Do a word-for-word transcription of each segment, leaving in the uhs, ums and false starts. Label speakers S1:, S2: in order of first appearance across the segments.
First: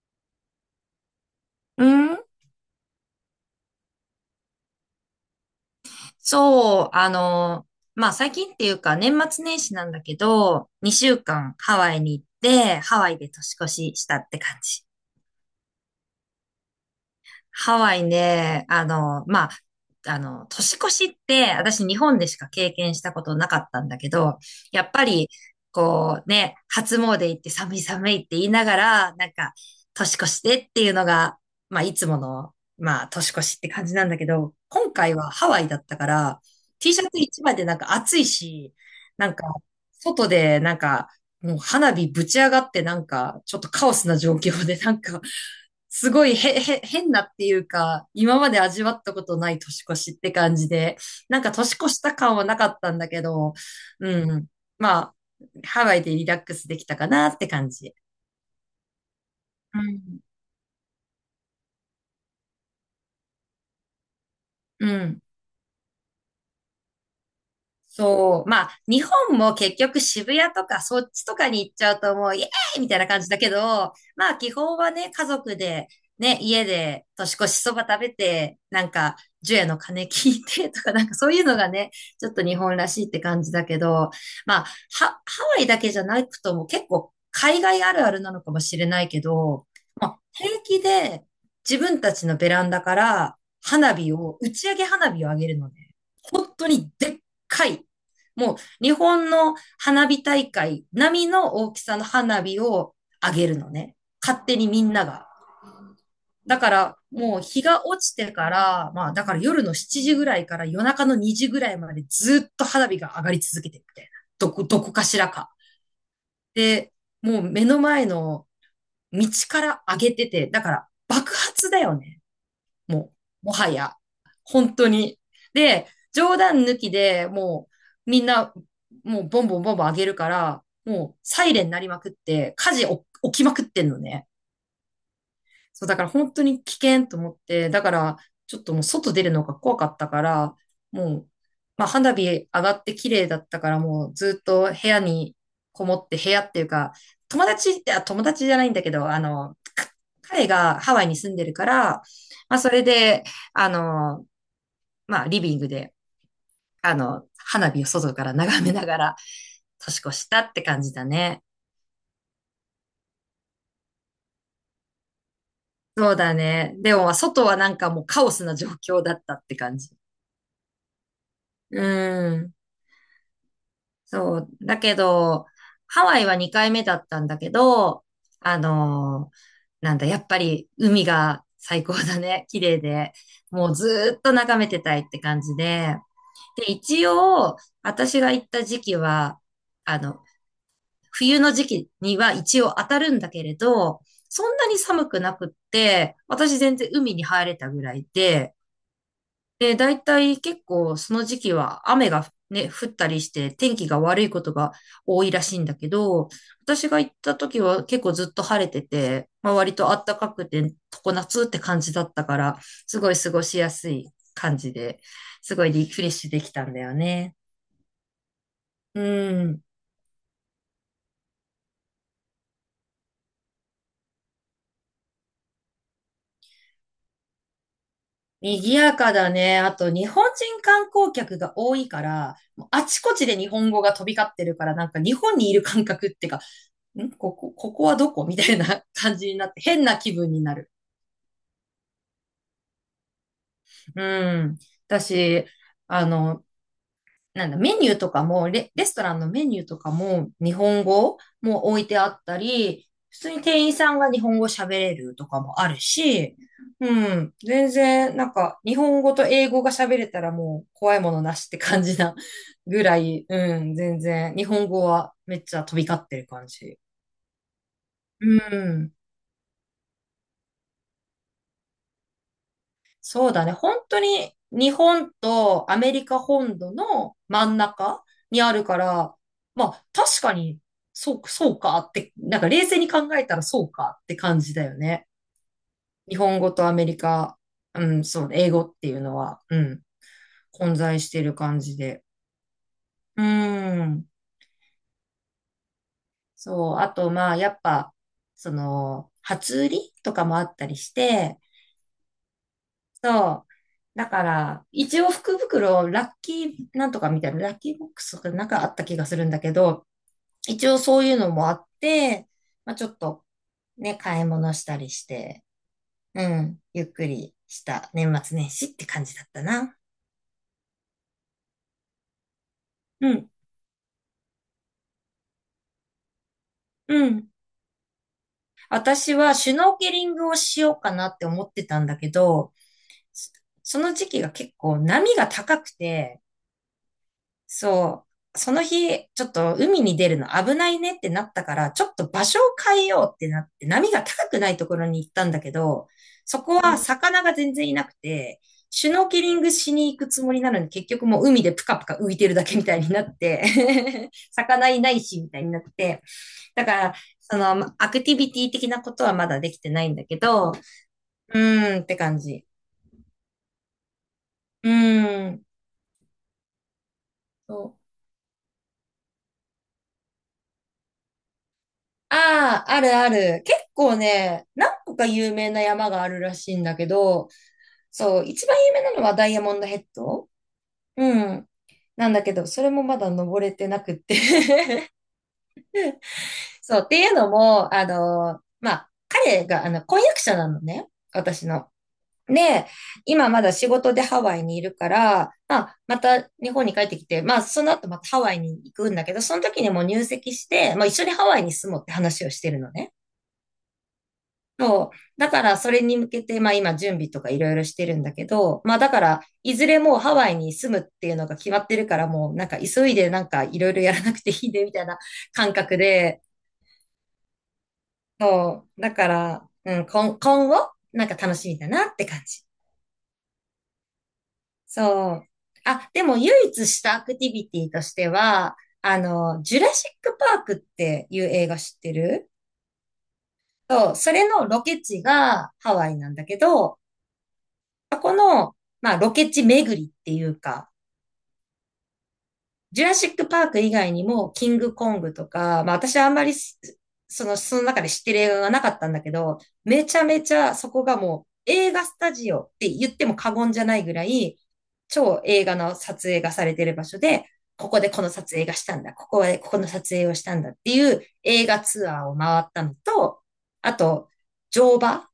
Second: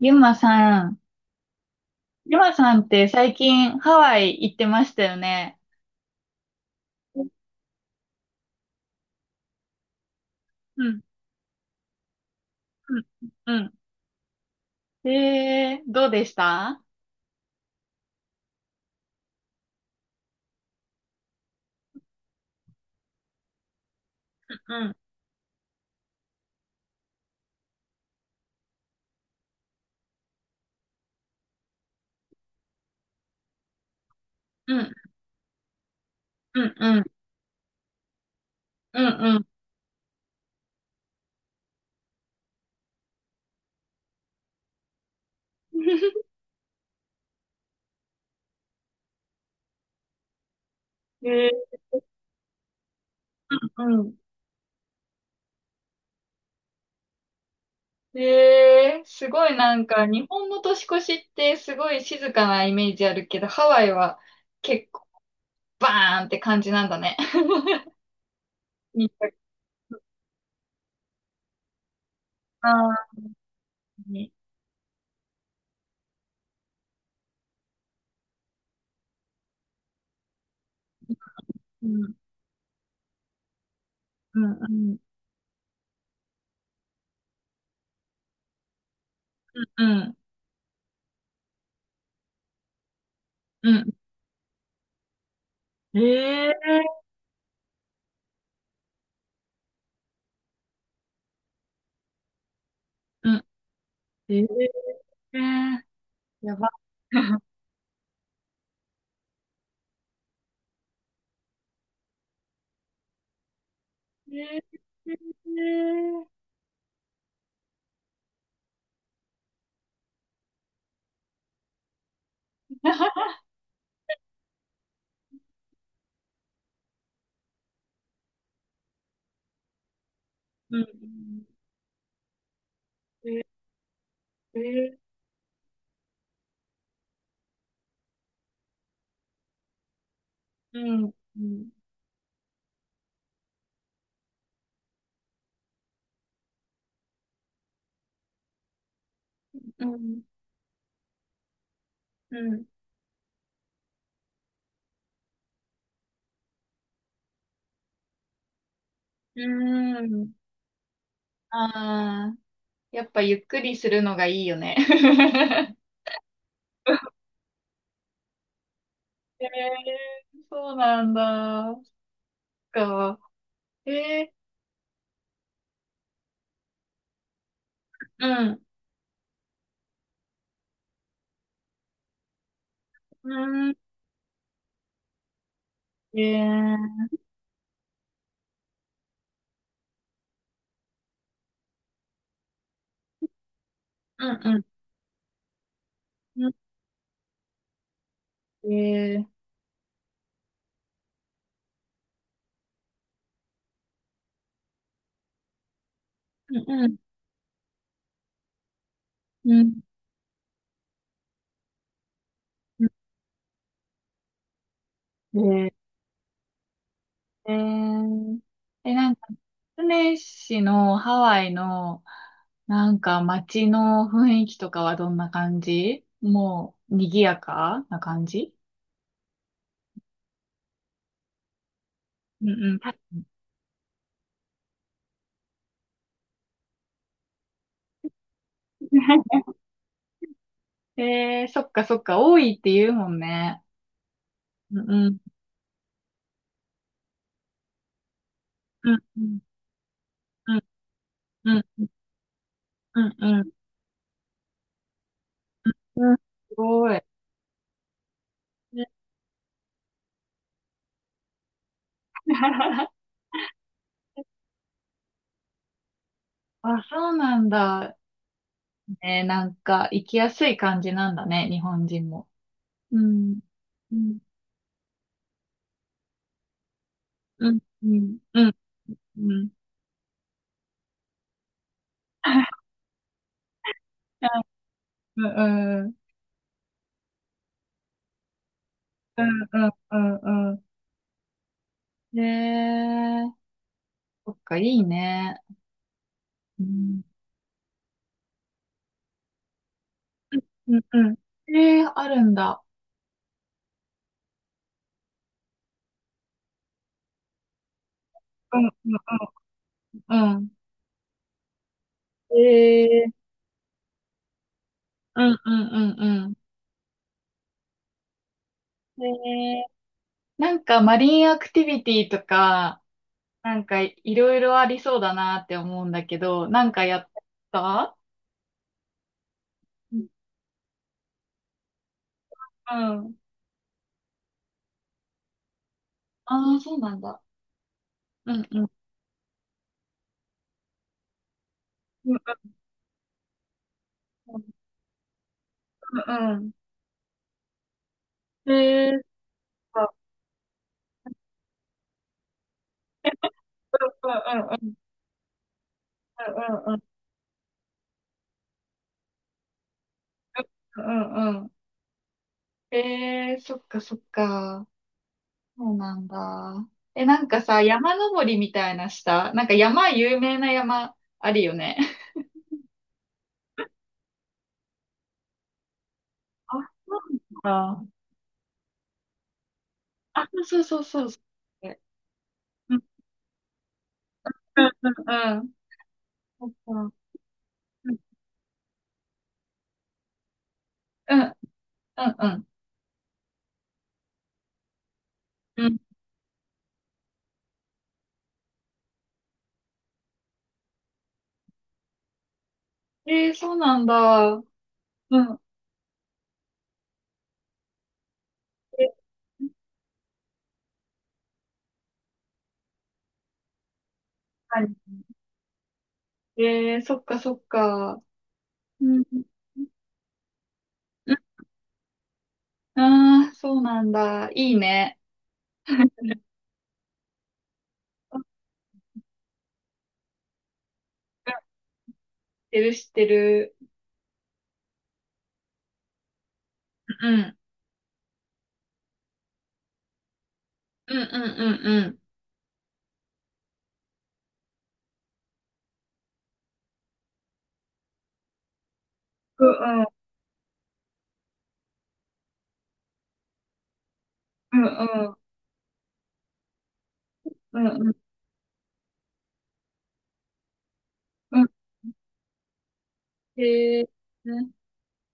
S1: ゆまさん、
S2: うん、
S1: ゆまさんって最近ハワイ行ってましたよね。
S2: そう、あ
S1: うん、
S2: の、まあ、最近っていうか、年末年始なんだけど、
S1: うん、
S2: にしゅうかんハワイに行って、ハワイで
S1: う
S2: 年越
S1: ん。
S2: ししたって感じ。
S1: うんえー、どうでした？
S2: ハワイね、あの、まあ、あの、年越しって、私日本でしか経験したことなかったんだけど、や
S1: う
S2: っ
S1: ん、
S2: ぱり、こうね、初詣行って寒い寒いって言いながら、なんか、年越してっていうのが、まあ、いつもの、まあ、年越しって感じなんだけど、
S1: うん、
S2: 今回はハワイだったから、
S1: うん、
S2: T
S1: う
S2: シ
S1: ん、
S2: ャツ一枚でなんか暑いし、
S1: うん、
S2: なん
S1: う
S2: か、
S1: ん。
S2: 外でなんか、もう花火ぶち上がってなんか、ちょっとカオスな状況でなんか、
S1: うん
S2: すごいへ、へ、変なっていうか、今まで味わったことない年越しって感じで、なん
S1: え
S2: か
S1: ー、
S2: 年越した感はなかったんだけど、
S1: うん、うん。
S2: うん。まあ、ハワイでリラックスできたかなって感じ。
S1: えー、すごいな
S2: う
S1: んか
S2: ん。
S1: 日本の年越しってすごい静かなイメージあるけど、ハワイは
S2: う
S1: 結構
S2: ん。
S1: バーンって感じなんだね。
S2: そう。まあ、日
S1: 似た
S2: 本も結局渋谷とかそっちとかに行っちゃうともうイエーイみたい
S1: あ
S2: な感じだけど、まあ
S1: ー
S2: 基本はね、家族で、ね、家で年越しそば食べて、なんか、除夜の鐘聞いてとか、なんかそういうのが
S1: う
S2: ね、
S1: ん、
S2: ちょっと日本らしいって感じだけど、
S1: うん、
S2: まあ、
S1: うん、
S2: ハ、ハワイだけじゃなくとも結構海外あるあるなのかもしれないけど、
S1: うん、う
S2: ま
S1: ん。
S2: あ、平気で自分たちのベランダから
S1: うん
S2: 花火を、打ち上げ花火を上げるのね。本当に
S1: え
S2: でっ回、もう日本の花火大会並みの大きさの花火をあ
S1: ー
S2: げるのね。
S1: え
S2: 勝手にみんなが。
S1: えー、や
S2: だ
S1: ば。
S2: からも う日が落ちてから、まあだから夜のしちじぐらいから夜中のにじぐらいまでずっと花火が上がり続けてるみたいな。ど
S1: え
S2: こ、どこか
S1: え
S2: しらか。
S1: ー、
S2: で、もう目の前の道から上げてて、だから爆発だよね。もう、もはや。本当に。で、冗談抜きでもう、みんな、もうボンボンボンボン上げるから、
S1: うん、
S2: もう、サイレン鳴りまくって、火事お起きま
S1: え
S2: くってんのね。
S1: えー、
S2: そう、だから本当に危険と思って、だからちょっともう外出るのが怖かったから、
S1: う
S2: も
S1: ん、
S2: う、
S1: うん、
S2: まあ花火上がって綺麗だったからもうずっと部屋にこもって部屋っていうか、友達って、友達じゃないんだけど、あの、
S1: う
S2: か
S1: ん、
S2: 彼がハワイに住んでるから、
S1: う
S2: まあ
S1: ん、
S2: それで、あの、まあリビングで、あの、花火を外から眺めながら
S1: う
S2: 年越し
S1: ん。
S2: たって感じだね。
S1: ああ、やっぱゆっくりするのがいいよね。
S2: そうだね。でも、まあ外はなんかもうカオスな状況だった
S1: え
S2: って感じ。
S1: えー、そうなんだ。
S2: う
S1: そ
S2: ん。
S1: っか。え
S2: そう。だけど、ハワイはにかいめだったんだけど、
S1: ー、う
S2: あ
S1: ん、
S2: のーなんだ、やっぱり海が最高だね。綺麗で。
S1: う
S2: もう
S1: ん、
S2: ずーっと眺めてたいって感じで。
S1: え
S2: で、一
S1: ー、
S2: 応、私が行った時期は、あの、冬の時期には一応当たるんだけれど、
S1: う
S2: そん
S1: ん、
S2: なに寒くなくって、
S1: うん、
S2: 私全然海に入れたぐらいで、
S1: うん、えー、
S2: で、大体結構その時期は雨がね、降ったりして天気が悪いことが多いらしいんだけど、
S1: う
S2: 私
S1: ん、
S2: が行った時は結構ずっと晴れてて、ま
S1: う
S2: あ、
S1: ん、うん、
S2: 割と暖かくて常夏って感じだったから、すごい過ごしやすい感じで、
S1: う
S2: す
S1: ん
S2: ご
S1: え
S2: い
S1: ー
S2: リフレッシュできたんだよね。
S1: えー、え、
S2: う
S1: なんか、
S2: ん。
S1: スネ市のハワイの、なんか街の雰囲気とかはどんな感じ？もう、賑やかな感じ？
S2: 賑やかだね。あと、日本人観光客が多いから、
S1: うん
S2: もう
S1: うん。
S2: あちこちで日本語が飛び交ってるから、なんか日本にいる感覚ってんここ、ここはどこみたいな 感じにな って、変な気分になる。
S1: えー、そっかそっか、多いって言うもんね。
S2: うん。
S1: うんうん。
S2: 私、あの、なんだ、メニューとかもレ、レ
S1: う
S2: ス
S1: ん
S2: トラン
S1: う
S2: の
S1: ん。
S2: メニューとかも、日
S1: うん
S2: 本語
S1: う
S2: も置
S1: ん。
S2: いてあったり、
S1: うん
S2: 普通に
S1: うん。
S2: 店員さんが日本語喋れるとかもある
S1: うんす
S2: し、う
S1: ごい。
S2: ん、全然、なんか、日
S1: ね
S2: 本語と英語が喋れたらもう怖いものなしって感じな ぐら い、うん、全然、日本語はめっちゃ飛び交ってる感じ。
S1: あ、そうなんだ。
S2: うん。
S1: ね、なんか、行きやすい感じなんだね、日本人も。う
S2: そう
S1: ん。
S2: だね。本
S1: う
S2: 当
S1: ん。
S2: に日本とアメリカ本土の真
S1: う
S2: ん
S1: ん。う
S2: 中
S1: ん。
S2: に
S1: う
S2: あ
S1: ん。
S2: るから、
S1: うん。
S2: まあ確かに、そう、そうかって、なんか 冷静に考えたらそうかって感じだよね。
S1: うん、うん、
S2: 日本語とアメリカ、うん、そう、英語っていうの
S1: うん、
S2: は、う
S1: うん、
S2: ん、
S1: うんう
S2: 混在してる感じで。
S1: ん。
S2: う
S1: ねえ、
S2: ん、
S1: そっか、いいね。う
S2: そう。あ
S1: ん、
S2: と、まあやっぱ、その、初売りとかもあった
S1: う
S2: り
S1: ん、
S2: し
S1: うん。
S2: て、
S1: ええ、あるんだ。
S2: そう。だから、一応福袋、ラッキーなんとかみたいな、ラッキーボックスとかなん
S1: う
S2: か
S1: ん、
S2: あった
S1: う
S2: 気がするん
S1: ん、
S2: だけど、
S1: うん。うん。
S2: 一応そういうのもあって、まあ、ちょっ
S1: ええ、
S2: とね、買い物したりし
S1: うん、
S2: て、
S1: うん、う
S2: う
S1: ん、
S2: ん、ゆっくりした年末年始って
S1: うん。
S2: 感じだった
S1: ええ、
S2: な。
S1: なんかマリンアクティビティとか、
S2: うん、
S1: なんかいろいろありそうだなって思うんだけど、なんかやっ
S2: う
S1: て
S2: ん。
S1: た？
S2: 私はシュノーケ
S1: う
S2: リ
S1: ん。
S2: ングをしようかなって思ってたんだけど、そその時期が結構波が高くて、
S1: ああー、そうなんだ。
S2: そ
S1: う
S2: う。
S1: ん、
S2: そ
S1: う
S2: の
S1: ん。
S2: 日、ちょっと海に出るの危ないねってなったから、ちょっと
S1: うん、
S2: 場所を変えようってなって、波が高
S1: う
S2: く
S1: ん、
S2: ないところに行ったんだけど、
S1: う
S2: そ
S1: ん。う
S2: こは魚が全然いなくて、
S1: ん。ええ、
S2: シ
S1: う
S2: ュ
S1: ん、うん、
S2: ノーケリングしに行くつもりなのに、結局もう海でプカプカ浮いてるだけみたいになっ
S1: う
S2: て、
S1: ん、う
S2: 魚
S1: ん。
S2: いないし、みたいになって。
S1: う
S2: だか
S1: んうん
S2: ら、その、アクティビティ的なことはまだできてないんだけど、
S1: うんうん
S2: う
S1: うん。
S2: ーんって感じ。
S1: えー、そっかそっか。
S2: うーん。
S1: そうなんだ。え、なんかさ、山登りみたいなした？なんか山、有名な山あるよね。
S2: ああ、あるある。結構ね、何個か有名な山があるら
S1: あ、
S2: しいんだけ
S1: そう
S2: ど、
S1: なんだ。
S2: そう、一番有名なのはダイヤモンドヘッド
S1: あ、そうそうそう
S2: う
S1: そ
S2: ん。
S1: う。
S2: なんだけど、それ
S1: うん
S2: もまだ登れてなくって
S1: うんうんうん。そっ
S2: そう、っ
S1: か
S2: ていうのも、あ
S1: うん
S2: の、まあ、彼が、あの、婚約者なのね。
S1: うん
S2: 私の。
S1: うん
S2: で、今まだ仕事でハワイにいるから、ま
S1: う
S2: あ、
S1: ん。
S2: また日本に帰ってきて、まあ、その後またハワイに行くんだけど、その時にもう入籍して、まあ、一緒にハワイに住もうって話をしてるのね。
S1: えー、そうなんだ。
S2: そう。
S1: う
S2: だ
S1: ん。
S2: から、それに向けて、まあ今、準備とかいろいろしてるんだけど、まあだ
S1: え、
S2: から、いずれもうハワイに住むっていうのが決まってるから、もうなんか急いでなんかいろいろやらなくていいね、
S1: 確か
S2: みたい
S1: に
S2: な 感覚で、
S1: えー、そっかそっか。
S2: そう。だ
S1: うん
S2: から、うん、今、今後、なん
S1: う
S2: か
S1: ん。
S2: 楽しみだなって感じ。
S1: ああ、そうなんだ。いいね。
S2: そう。あ、でも唯一したアクティビティとして
S1: うん
S2: は、あの、ジュラシックパークっていう映画知って
S1: 知っ
S2: る
S1: てる知ってる。
S2: そう、それのロケ地がハワイなんだけど、
S1: うん。
S2: そこの、まあ、ロケ地巡りっていうか、
S1: うんうんうんうん。
S2: ジュラシックパーク以外にも、キングコングとか、まあ、私はあんまりす、その、その中で知ってる映画がなかったんだけど、
S1: う
S2: め
S1: ん
S2: ちゃめちゃそこがもう、映画スタジオって言っても過言じゃないぐらい、
S1: うん
S2: 超映画の撮影がされてる場所で、
S1: うん
S2: こ
S1: う
S2: こ
S1: ん
S2: で
S1: うん
S2: この撮影がしたんだ、ここでここの撮影をしたんだっていう
S1: うん。
S2: 映画ツアーを回ったのと、あ
S1: へえ。
S2: と、
S1: うん。
S2: 乗馬、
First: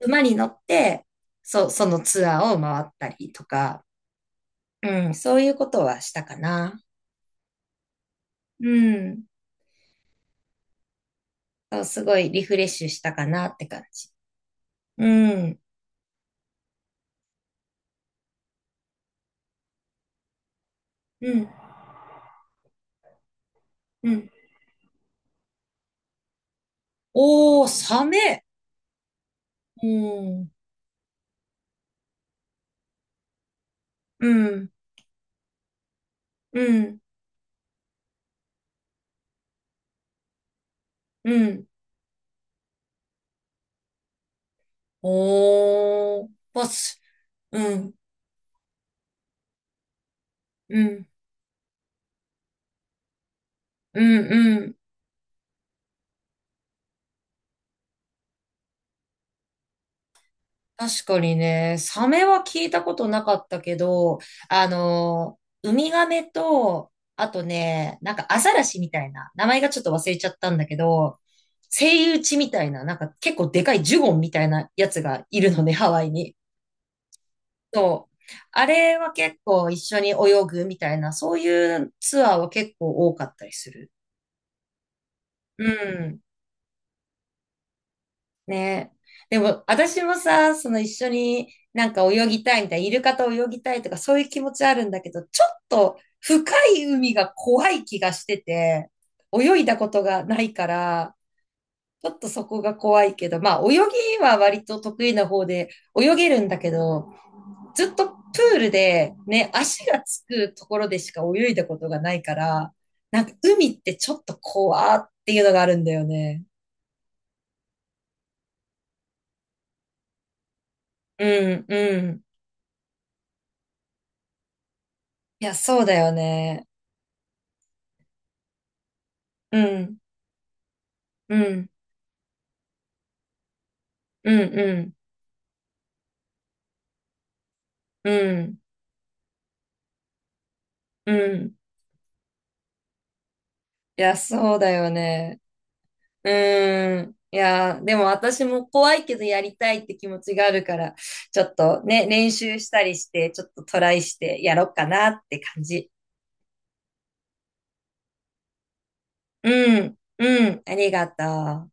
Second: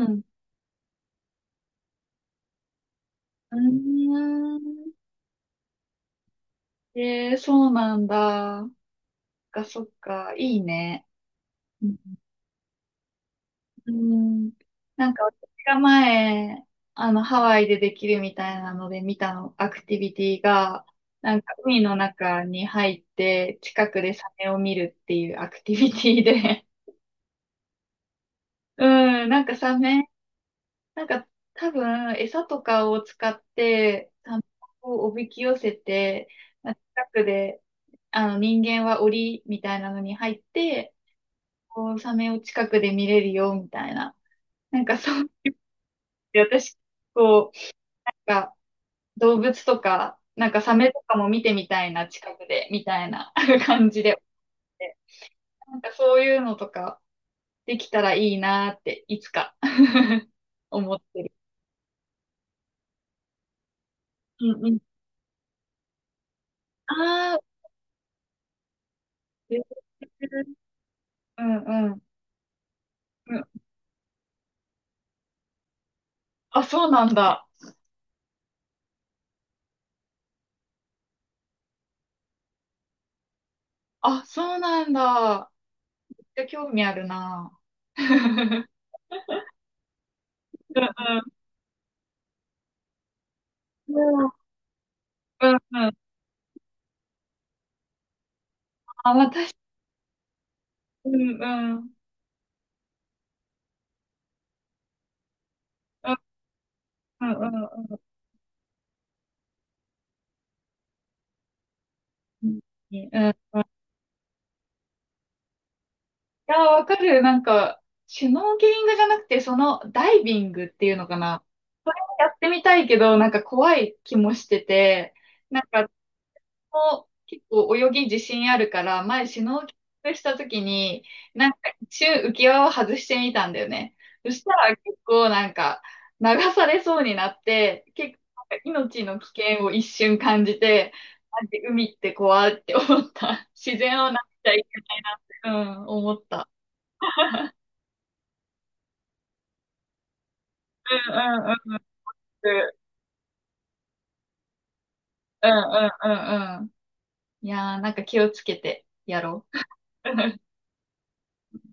S2: 馬に乗って、そ、そのツアーを回ったりと
S1: う
S2: か、
S1: ーん。
S2: うん、そういうことはしたかな。
S1: えー、そうなんだ。そ
S2: う
S1: っ
S2: ん。
S1: か、そっか。いいね。
S2: そう
S1: うん。
S2: すごいリフレッシュしたかなって感
S1: う
S2: じ。
S1: ん。なんか
S2: う
S1: 私
S2: ん。
S1: が前、あの、ハワイでできるみたいなので見たの、アクティビティが、
S2: う
S1: なん
S2: ん、
S1: か海の中に入って、近く
S2: う
S1: でサ
S2: ん。
S1: メを見るっていうアクティビティで、
S2: おー、サメ。
S1: うん、なんかサ
S2: う
S1: メ
S2: ん。
S1: なんか多分餌とかを使って
S2: う
S1: 卵
S2: ん。
S1: をおびき寄せて、
S2: う
S1: まあ
S2: ん。
S1: 近くであの人間は檻みたいなのに入って、
S2: うん。
S1: こうサメを近くで見れるよみたいな。なんかそう、
S2: おー、
S1: で
S2: ボ
S1: 私、
S2: ス。
S1: こう、
S2: うん。
S1: なんか動物とか、なんかサ
S2: う
S1: メと
S2: ん。
S1: かも見てみたいな、近くで、みたいな 感
S2: う
S1: じで。
S2: ん。うん。
S1: なんかそういうのとかできたらいいなって、いつか 思っ
S2: 確か
S1: てる。
S2: にね、サメは聞いたことなかったけど、
S1: うん
S2: あ
S1: うん。
S2: の、ウミガメと、あ
S1: ああ、
S2: とね、なんかアザラシみたいな、名前がちょっと忘れちゃったんだけど、
S1: うんう
S2: セ
S1: ん。
S2: イウチみたいな、なんか
S1: う
S2: 結
S1: ん。
S2: 構でかいジュゴンみたいなやつがいるのね、ハワイに。
S1: あ、そうなんだ。
S2: そう。あれは結構一緒に泳ぐみたいな、そういうツアーは結構多かったりする。
S1: あ、そうなんだ。
S2: うん。
S1: めっちゃ興味あるな。うん
S2: ねでも、私もさ、その一緒
S1: う
S2: になんか泳ぎたいみたいな、イルカと泳ぎたいとかそうい
S1: ん。
S2: う気持ちあるんだけど、ちょ
S1: うん
S2: っ
S1: うんうん。
S2: と深い海が怖い気がしてて、
S1: まあ、私、
S2: 泳いだことがないか
S1: う
S2: ら、
S1: んうん。
S2: ちょっとそこが怖いけど、まあ泳ぎは割と得意な方で
S1: う
S2: 泳
S1: ん
S2: げるんだけど、
S1: うんうん
S2: ず
S1: う
S2: っ
S1: ん。
S2: とプールでね、足がつくところでしか泳いだことがないか
S1: うん。
S2: ら、
S1: い
S2: なんか海ってちょっと怖っていうのがあるんだよね。
S1: や、わかる。なんか、シュノーケリングじゃなくて、そのダイビングっていうのか
S2: う
S1: な。
S2: ん、
S1: そ
S2: う
S1: れも
S2: ん。
S1: やってみたいけど、なんか怖い気もしてて、
S2: いや、
S1: なん
S2: そう
S1: か
S2: だよね。
S1: も結構泳ぎ自信あるから、前シュ
S2: う
S1: ノーケ
S2: ん、
S1: リングした時に、
S2: う
S1: なんか
S2: ん、
S1: 一瞬浮き輪を外してみたんだよね。そ
S2: うん、
S1: した
S2: う
S1: ら
S2: ん、
S1: 結構なんか流されそうになって、
S2: う
S1: 結構な
S2: ん、
S1: んか命の危険を一瞬感じて、
S2: う
S1: なん
S2: ん。
S1: て海って怖いって思った。自然
S2: い
S1: を
S2: や、
S1: なっちゃ
S2: そう
S1: い
S2: だよね。
S1: けない、うん、思っ
S2: う
S1: た。
S2: ん。いや、でも私も怖いけどやりたいって気持ちがあるから、
S1: うんう
S2: ちょ
S1: んう
S2: っ
S1: んう
S2: と
S1: ん。
S2: ね、練習したりして、ちょっとトライしてやろうかなって
S1: うんう
S2: 感
S1: ん
S2: じ。
S1: うんうん。いやー、なんか気をつけてやろ
S2: う
S1: う。
S2: ん、うん、ありがとう。